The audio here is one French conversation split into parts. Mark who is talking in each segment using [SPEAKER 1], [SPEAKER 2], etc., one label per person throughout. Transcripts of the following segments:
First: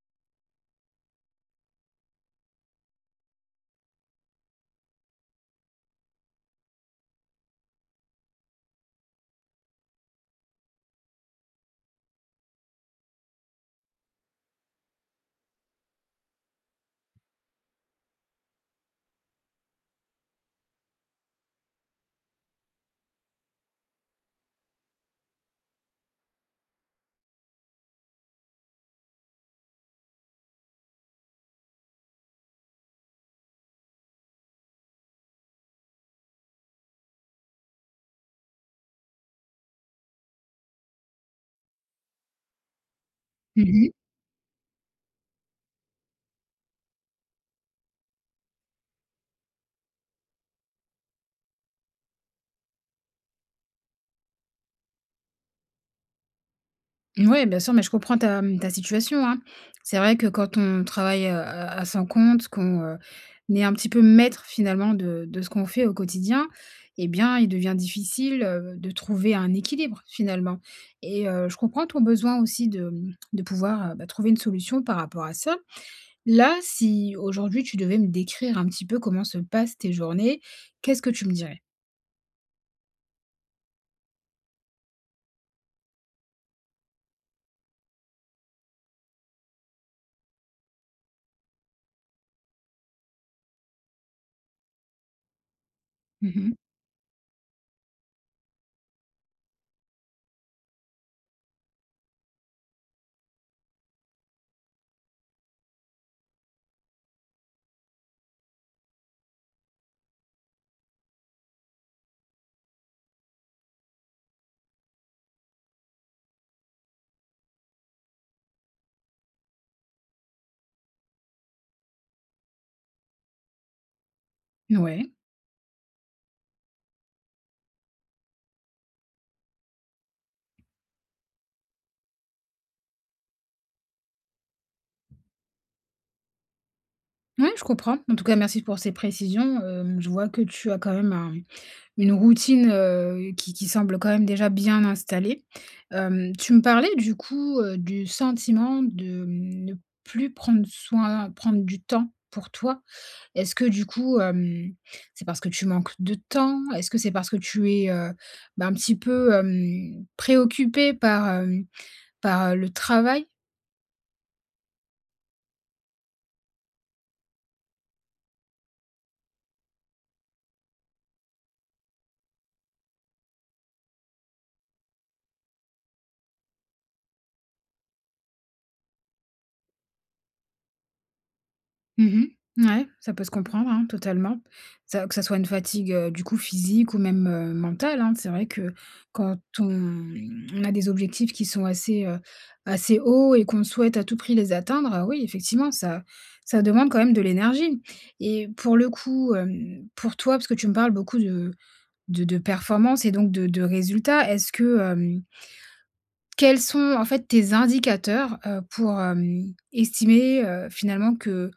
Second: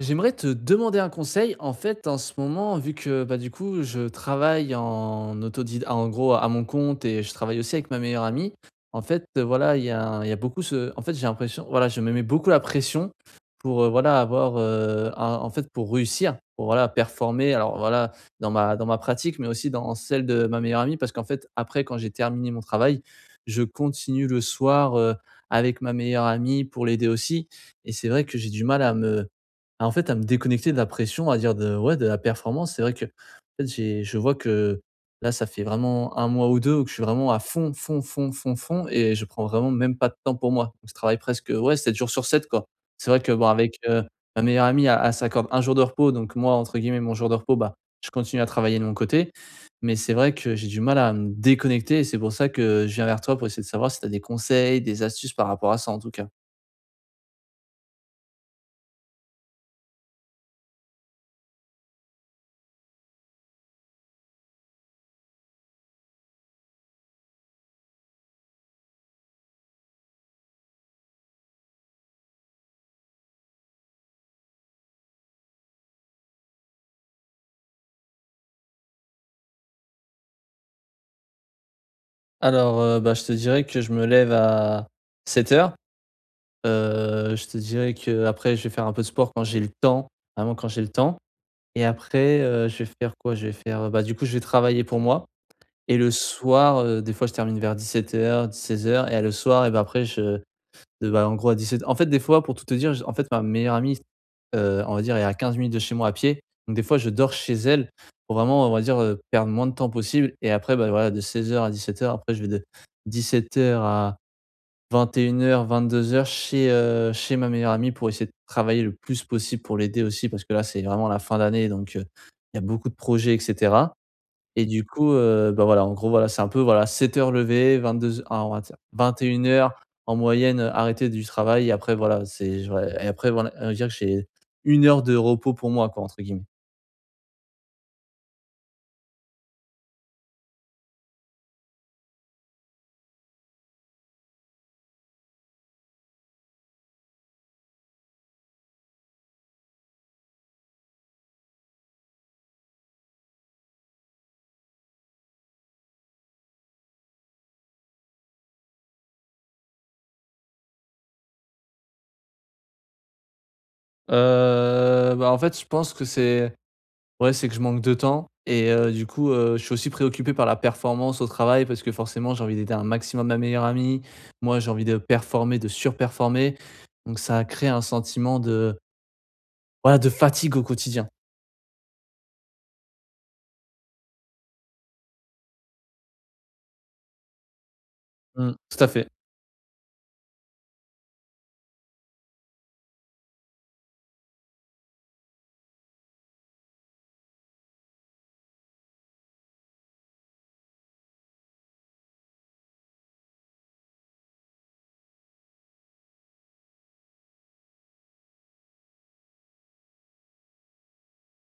[SPEAKER 1] J'aimerais te demander un conseil. En fait, en ce moment, vu que bah, du coup, je travaille en gros à mon compte et je travaille aussi avec ma meilleure amie. En fait, voilà, il y a, il y a beaucoup ce. En fait, j'ai l'impression, voilà, je me mets beaucoup la pression pour voilà avoir, en fait, pour réussir, pour voilà performer. Alors voilà, dans ma pratique, mais aussi dans celle de ma meilleure amie, parce qu'en fait, après, quand j'ai terminé mon travail, je continue le soir avec ma meilleure amie pour l'aider aussi. Et c'est vrai que j'ai du mal à en fait, à me déconnecter de la pression, à dire de ouais, de la performance. C'est vrai que, en fait, j'ai je vois que là, ça fait vraiment un mois ou 2 où que je suis vraiment à fond, fond, fond, fond, fond et je prends vraiment même pas de temps pour moi. Donc je travaille presque, ouais, 7 jours sur 7 quoi. C'est vrai que bon,
[SPEAKER 2] Mmh
[SPEAKER 1] avec,
[SPEAKER 2] mh.
[SPEAKER 1] ma meilleure amie, elle s'accorde 1 jour de repos, donc moi, entre guillemets, mon jour de repos, bah, je continue à travailler de mon côté. Mais c'est vrai que j'ai du mal à me déconnecter et c'est pour ça que je viens vers toi pour essayer de savoir si tu as des conseils, des astuces par rapport à ça, en tout cas.
[SPEAKER 2] Ouais, bien sûr, mais je comprends ta, mmh, ta situation, hein. C'est vrai que quand on travaille, à son compte, qu'on est un petit peu maître finalement de ce qu'on fait au quotidien, eh bien, il devient difficile, de trouver un équilibre finalement. Et je comprends ton besoin aussi de, mmh, de pouvoir, bah, trouver une solution par rapport à ça. Là, si aujourd'hui tu devais me décrire un petit peu comment se passent tes journées, qu'est-ce que tu me dirais?
[SPEAKER 1] Alors, bah, je te dirais que je me lève à 7:00. Je te dirais que après, je vais faire un peu de sport quand j'ai le temps, vraiment quand j'ai le temps et après, je vais faire quoi? Je vais faire, bah, du coup, je vais travailler pour moi et le
[SPEAKER 2] Mmh.
[SPEAKER 1] soir, des fois je termine vers 17 heures, 16 heures. Et le soir et bah, après je bah, en gros à 17. En fait, des fois, pour tout te dire, j en fait, ma meilleure amie, on va dire, est à 15 minutes de chez moi à pied. Donc des fois, je dors chez elle pour vraiment, on va dire, perdre moins de temps possible et après, bah, voilà, de 16 heures à 17 heures, après je vais de 17 heures à 21:00-22:00 chez, chez ma meilleure amie pour essayer de travailler le plus possible pour l'aider aussi parce que là, c'est vraiment la fin d'année donc il y a beaucoup de projets et cetera. Et du coup,
[SPEAKER 2] Ouais.
[SPEAKER 1] bah, voilà, en gros, voilà, c'est un peu, voilà, 7 heures lever, 22 on va dire 21 heures en moyenne, arrêté du travail et après, voilà, c'est j'aurais et après, voilà, on va dire que j'ai 1 heure de repos pour moi, quoi, entre guillemets.
[SPEAKER 2] Ouais, je comprends. En tout cas, merci pour ces précisions. Je vois que tu as quand même un, une routine, qui semble quand même déjà bien installée. Tu me parlais du coup, du sentiment de mmh, ne plus prendre soin, prendre du temps pour toi. Est-ce que du coup, c'est parce que tu manques de temps? Est-ce que c'est parce que tu es, bah, un petit peu, préoccupé par, par, le travail?
[SPEAKER 1] Bah, en fait, je pense que c'est ouais, c'est que je manque de temps et du coup, je suis aussi préoccupé par la performance au travail parce que forcément, j'ai envie d'aider un maximum ma meilleure amie. Moi, j'ai envie de performer, de surperformer. Donc ça crée un sentiment de, voilà, de fatigue au quotidien.
[SPEAKER 2] Mmh. Ouais, ça peut se comprendre, hein, totalement. Ça que ça soit une fatigue, du coup physique ou même, mentale, hein. C'est vrai
[SPEAKER 1] Mmh,
[SPEAKER 2] que
[SPEAKER 1] tout à fait.
[SPEAKER 2] quand on, mmh, on a des objectifs qui sont assez, assez hauts et qu'on souhaite à tout prix les atteindre, oui, effectivement, ça demande quand même de l'énergie. Et pour le coup, pour toi, parce que tu me parles beaucoup de de performance et donc de résultats, est-ce que, quels sont en fait tes indicateurs, pour, estimer, finalement que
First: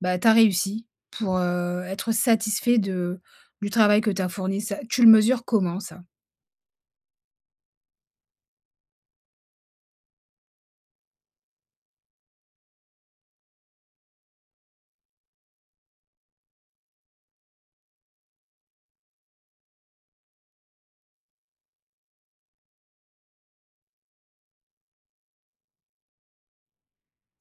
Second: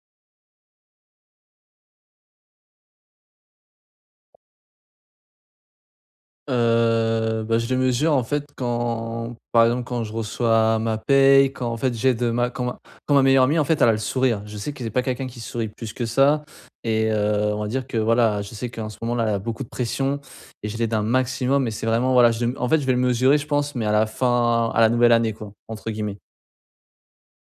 [SPEAKER 2] bah, tu as réussi, pour, être satisfait de du travail que tu as fourni. Ça tu le mesures comment ça?
[SPEAKER 1] Bah, je le mesure en fait quand, par exemple, quand je reçois ma paye, quand en fait j'aide ma quand ma quand ma meilleure amie en fait elle a le sourire. Je sais que c'est pas quelqu'un qui sourit plus que ça et on va dire que voilà, je sais qu'en ce moment là, elle a beaucoup de pression et je l'aide un maximum mais c'est vraiment voilà, je en fait je vais le mesurer je pense, mais à la fin à la nouvelle année quoi, entre guillemets.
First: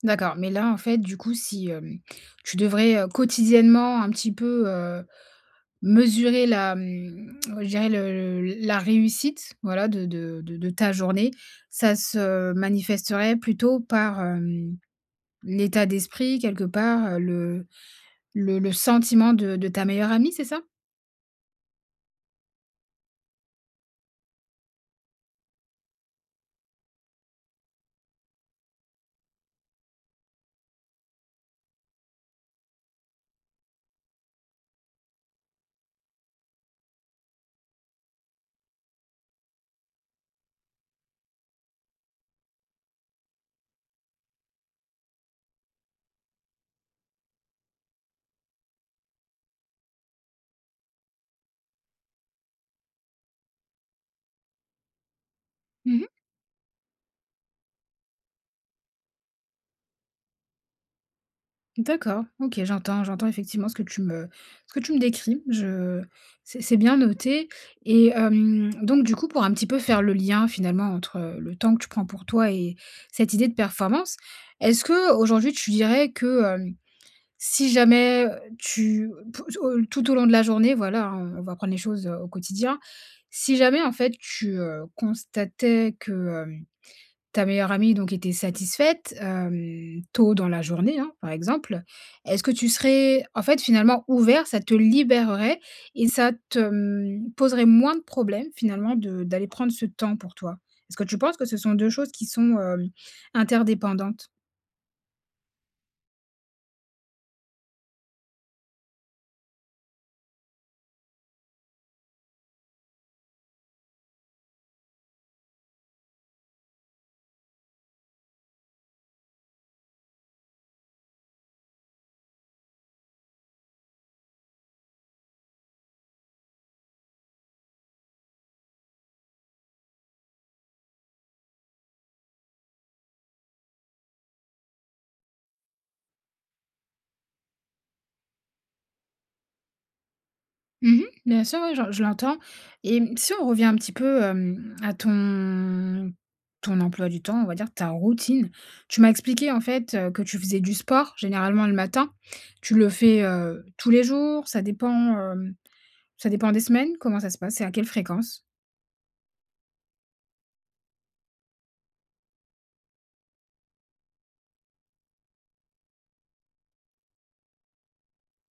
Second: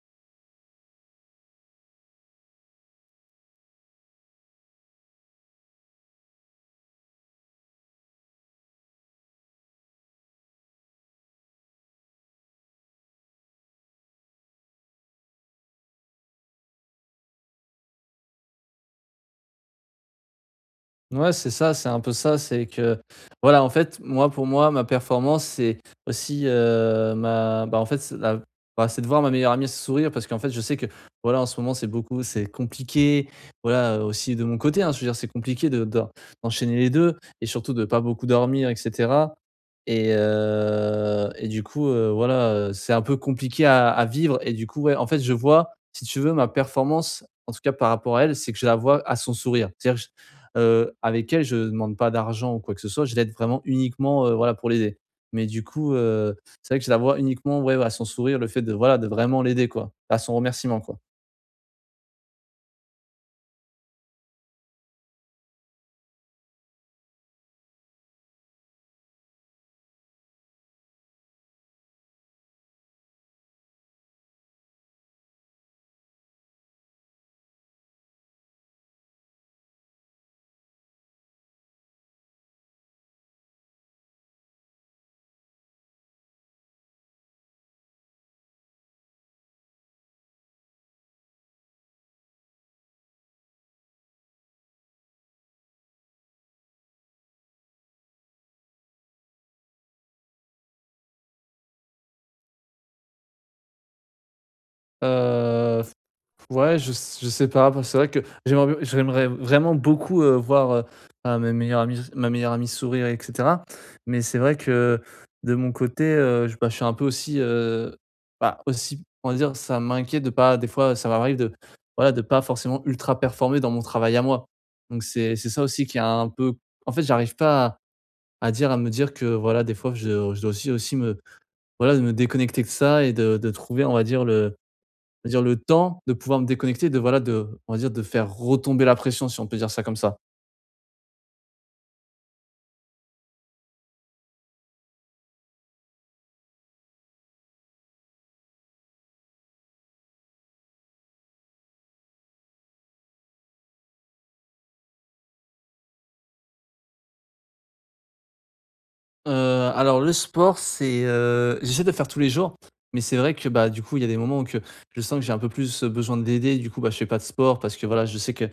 [SPEAKER 2] D'accord, mais là, en fait, du coup, si, tu devrais, quotidiennement un petit peu, mesurer la, mmh, ouais, je dirais la réussite, voilà, de ta journée, ça se manifesterait plutôt par, l'état d'esprit quelque part, le sentiment de ta meilleure amie, c'est ça?
[SPEAKER 1] Ouais, c'est ça, c'est un peu ça, c'est que voilà, en fait, moi, pour moi, ma performance, c'est aussi ma bah, en fait, c'est la bah, c'est de voir ma meilleure amie se sourire parce qu'en fait, je sais que voilà, en ce moment, c'est beaucoup c'est compliqué, voilà, aussi de mon côté, hein, je veux dire, c'est compliqué de d'en d'enchaîner les 2 et surtout de pas beaucoup dormir et cetera et du coup, voilà, c'est un peu compliqué à vivre et du coup, ouais, en fait, je vois, si tu veux, ma performance, en tout cas par rapport à elle, c'est que je la vois à son sourire. C'est-à-dire avec elle, je demande pas d'argent ou quoi que ce soit. Je l'aide vraiment uniquement, voilà, pour l'aider. Mais du coup,
[SPEAKER 2] Mmh.
[SPEAKER 1] c'est vrai que je la vois uniquement, ouais, à son sourire, le fait de, voilà, de vraiment l'aider, quoi, à son remerciement, quoi.
[SPEAKER 2] D'accord, OK, j'entends effectivement ce que tu me, ce que tu me décris. Je C'est bien noté. Et donc du coup, pour un petit peu faire le lien finalement entre le temps que tu prends pour toi et cette idée de performance, est-ce que aujourd'hui tu dirais que, si jamais, tu p au tout au long de la journée, voilà, hein, on va prendre les choses, au quotidien. Si jamais, en fait, tu, constatais que, hem, ta meilleure amie donc était satisfaite, tôt dans la journée, hein, par exemple, est-ce que tu serais, en fait, finalement ouvert, ça te libérerait et ça te, mmh, poserait moins de problèmes finalement de d'aller prendre ce temps pour toi? Est-ce que tu penses que ce sont 2 choses qui sont, interdépendantes?
[SPEAKER 1] Heu Ouais, je sais pas, bah, c'est vrai que j'aimerais vraiment beaucoup, voir, bah, ma meilleure amie sourire et cetera. Mais c'est vrai que de mon côté, je bah, je suis un peu aussi, bah, aussi, on va dire, ça m'inquiète de pas des fois, ça m'arrive de, voilà, de pas forcément ultra performer dans mon travail à moi. Donc c'est ça aussi qui a un peu en fait, j'arrive pas à dire à me dire que, voilà, des fois, je dois aussi me, voilà, de me déconnecter de ça et de trouver, on va dire, le on va dire le temps de pouvoir me déconnecter, de voilà, de on va dire de faire retomber la pression si on peut dire ça comme ça.
[SPEAKER 2] Mmh. Bien sûr, ouais, je l'entends. Et mmh, si on revient un petit peu, à ton, ton emploi du temps, on va dire, ta routine. Tu m'as expliqué, en fait, que tu faisais du sport généralement le matin. Tu le fais, tous les jours? Ça dépend, hem, ça dépend des semaines? Comment ça se passe et à quelle fréquence?
[SPEAKER 1] Heu, alors le sport c'est, j'essaie de le faire tous les jours, mais c'est vrai que, bah, du coup il y a des moments où que je sens que j'ai un peu plus besoin de l'aider, du coup, bah, je fais pas de sport parce que voilà je sais que,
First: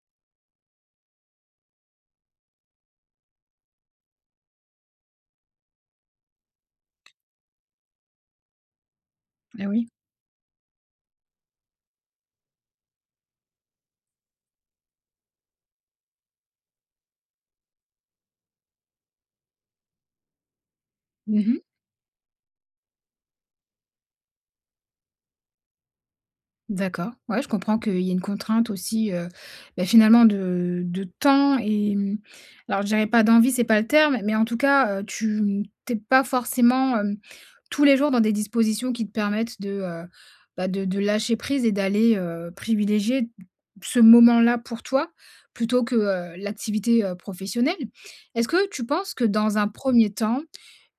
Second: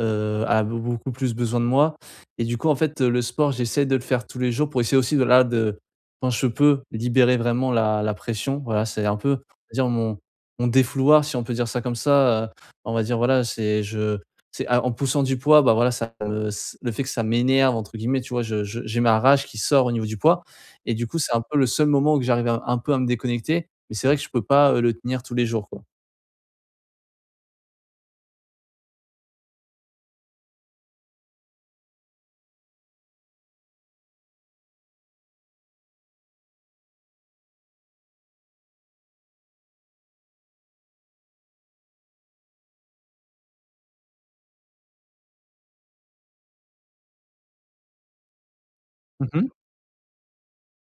[SPEAKER 1] elle a beaucoup plus besoin de moi et du coup en fait, le sport j'essaie de le faire tous les jours pour essayer aussi de là de quand je peux libérer vraiment la pression. Voilà, c'est un peu on
[SPEAKER 2] Ah
[SPEAKER 1] va dire
[SPEAKER 2] oui.
[SPEAKER 1] mon défouloir si on peut dire ça comme ça, on va dire voilà c'est en poussant du poids, bah, voilà, ça me s le fait que ça «m'énerve» entre guillemets, tu vois? Je j'ai ma rage qui sort au niveau du poids et du coup, c'est un peu
[SPEAKER 2] Mmh.
[SPEAKER 1] le seul moment où que j'arrive à un peu à me déconnecter, mais c'est vrai que je peux pas, le tenir tous les jours, quoi.
[SPEAKER 2] D'accord. Ouais, je comprends qu'il y a une contrainte aussi, bah, finalement de temps. Et mmh, alors je dirais pas d'envie, c'est pas le terme, mais en tout cas, tu, mmh, t'es pas forcément, tous les jours dans des dispositions qui te permettent de, bah, de lâcher prise et d'aller, privilégier ce moment-là pour toi, plutôt que, l'activité, professionnelle. Est-ce que tu penses que
[SPEAKER 1] Mmh mh.
[SPEAKER 2] dans un premier temps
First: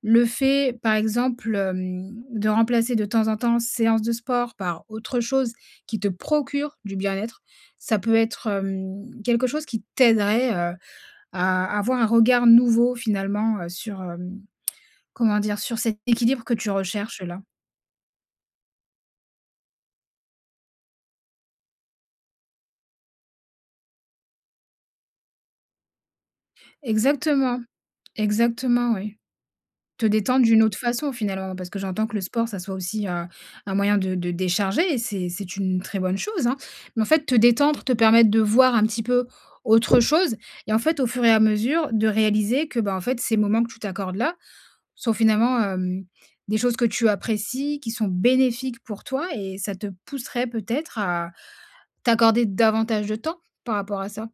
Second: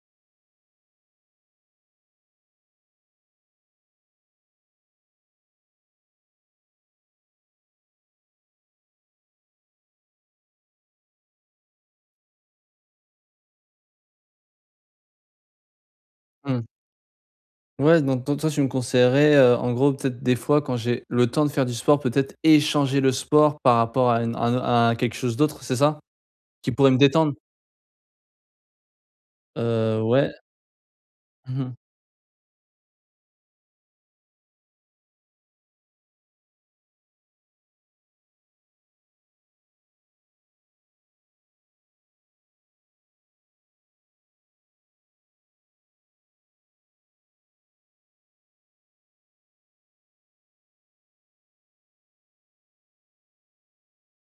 [SPEAKER 2] le fait, par exemple, de remplacer de temps en temps séance de sport par autre chose qui te procure du bien-être, ça peut être, quelque chose qui t'aiderait, à avoir un regard nouveau finalement, sur, comment dire? Sur cet équilibre que
[SPEAKER 1] Mmh.
[SPEAKER 2] tu recherches là.
[SPEAKER 1] Ouais, donc toi, tu me conseillerais, en gros, peut-être des fois quand j'ai le temps de faire du sport, peut-être échanger le sport par rapport à une à un à quelque chose d'autre, c'est ça? Qui pourrait me détendre?
[SPEAKER 2] Exactement, exactement, oui. Te
[SPEAKER 1] Ouais.
[SPEAKER 2] détendre d'une autre façon finalement, parce
[SPEAKER 1] Mmh.
[SPEAKER 2] que j'entends que le sport, ça soit aussi, un moyen de décharger et c'est une très bonne chose, hein. Mais en fait, te détendre, te permettre de voir un petit peu autre chose et en fait, au fur et à mesure, de réaliser que, bah, en fait, ces moments que tu t'accordes là sont finalement, des choses que tu apprécies, qui sont bénéfiques pour toi et ça te pousserait peut-être à t'accorder davantage de temps par rapport à ça?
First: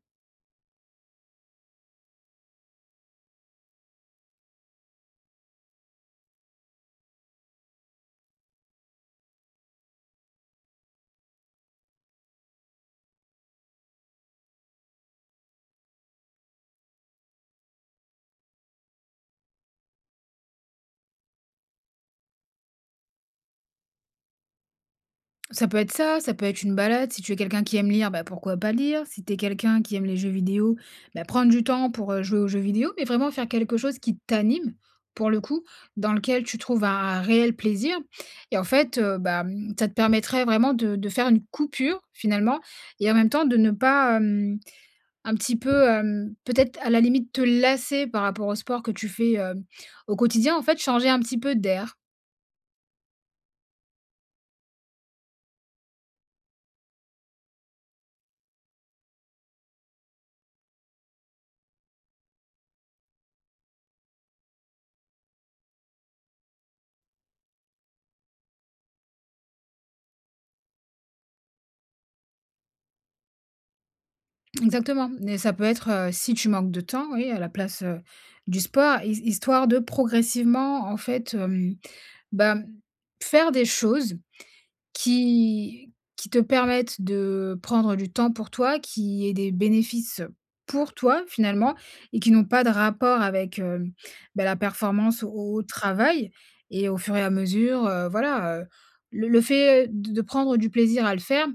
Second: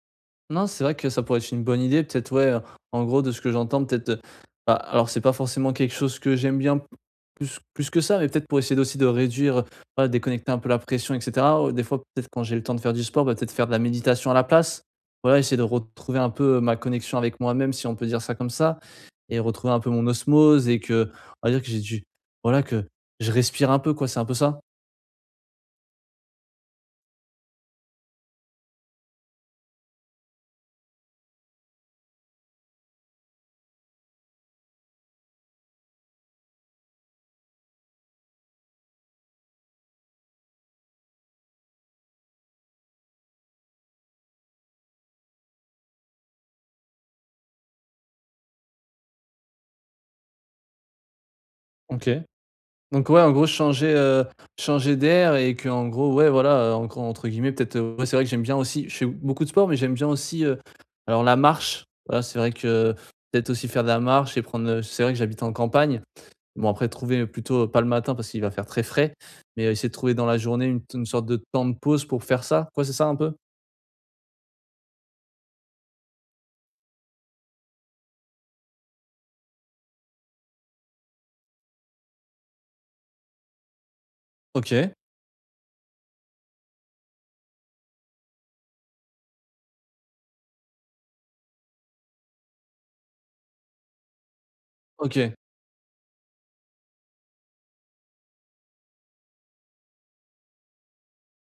[SPEAKER 1] Non, c'est vrai que ça pourrait être une bonne idée. Peut-être, ouais, en gros, de ce que j'entends, peut-être, bah, alors c'est pas forcément quelque chose que j'aime bien plus que ça, mais peut-être pour essayer aussi de réduire, voilà, déconnecter un peu la pression et cetera. Ou des fois, peut-être quand j'ai le temps de faire du sport, bah, peut-être faire de la méditation à la place. Voilà, essayer de retrouver un peu, ma connexion avec moi-même, si on peut dire ça comme ça et retrouver un peu mon osmose et que, on va dire que j'ai du voilà, que je respire un peu, quoi, c'est un peu ça?
[SPEAKER 2] Ça peut être ça, ça peut être une balade. Si tu es quelqu'un qui aime lire, bah, pourquoi pas lire. Si tu es quelqu'un qui aime les jeux vidéo, bah, prendre du temps pour jouer aux jeux vidéo, mais vraiment faire quelque chose qui t'anime, pour le coup, dans lequel tu trouves un réel plaisir. Et en fait, ça te permettrait vraiment de faire une coupure, finalement, et en même temps de ne pas un petit peu, peut-être à la limite, te lasser par rapport au sport que tu fais au quotidien. En fait, changer un petit peu d'air.
[SPEAKER 1] OK. Donc ouais, en gros, changer, changer d'air et que en gros, ouais, voilà, en gros, entre guillemets, peut-être, ouais, c'est vrai que j'aime bien aussi je fais beaucoup de sport, mais j'aime bien aussi, alors la marche, voilà, c'est vrai que peut-être aussi faire de la marche et c'est vrai que j'habite en campagne. Bon, après trouver plutôt pas le matin parce qu'il va faire très frais, mais essayer de trouver dans la journée une sorte de temps de pause pour faire ça, quoi, c'est ça un peu?
[SPEAKER 2] Exactement, mais ça peut être, si tu manques de temps, oui, à la place, du sport, hi histoire de progressivement, en fait, bah, faire des choses
[SPEAKER 1] OK,
[SPEAKER 2] qui te permettent de prendre du temps pour toi, qui aient des bénéfices pour toi, finalement, et qui n'ont pas de rapport avec, bah, la performance
[SPEAKER 1] OK.
[SPEAKER 2] au travail. Et au fur et à mesure, voilà, le fait de prendre du plaisir à le faire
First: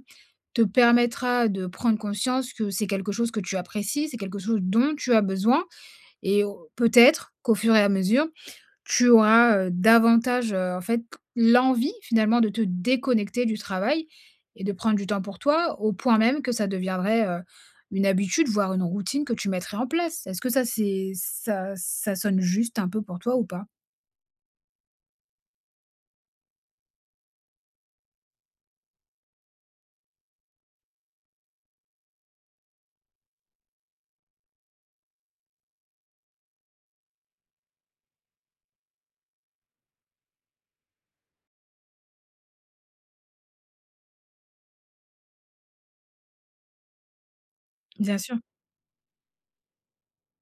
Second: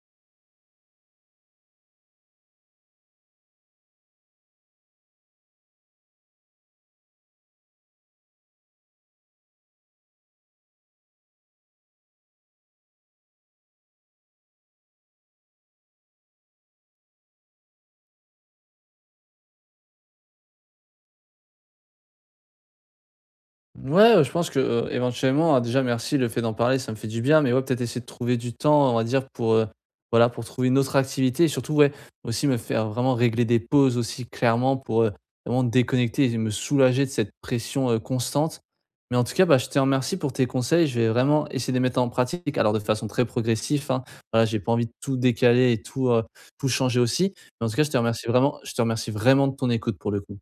[SPEAKER 2] te permettra de prendre conscience que c'est quelque chose que tu apprécies, c'est quelque chose dont tu as besoin. Et au peut-être qu'au fur et à mesure, tu auras, davantage, en fait, l'envie finalement de te déconnecter du travail et de prendre du temps pour toi, au point même que ça deviendrait, une habitude, voire une routine que tu mettrais en place. Est-ce que ça c'est ça ça sonne juste un peu pour toi ou pas?
[SPEAKER 1] Ouais, ouais, je pense que, éventuellement, déjà merci le fait d'en parler, ça me fait du bien, mais ouais, peut-être essayer de trouver du temps, on va dire pour, voilà, pour trouver une autre activité et surtout, ouais, aussi me faire vraiment régler des pauses aussi clairement pour, vraiment déconnecter et me soulager de cette pression, constante. Mais en tout cas, bah, je te remercie pour tes conseils, je vais vraiment essayer de les mettre en pratique, alors de façon très progressive, hein. Voilà, j'ai pas envie de tout décaler et tout, tout changer aussi. Mais en tout cas, je te
[SPEAKER 2] Bien
[SPEAKER 1] remercie
[SPEAKER 2] sûr.
[SPEAKER 1] vraiment je te remercie vraiment de ton écoute pour le coup.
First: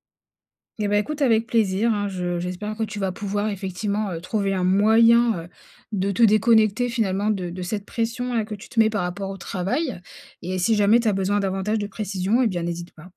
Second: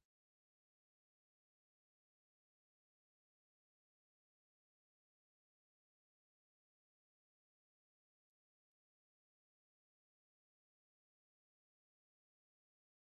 [SPEAKER 2] Eh ben, écoute, avec plaisir, hein, je j'espère que tu vas pouvoir effectivement, trouver un moyen, de te déconnecter finalement de cette pression là que tu te mets par rapport au travail. Et si jamais tu as besoin davantage de précision, et bien n'hésite pas.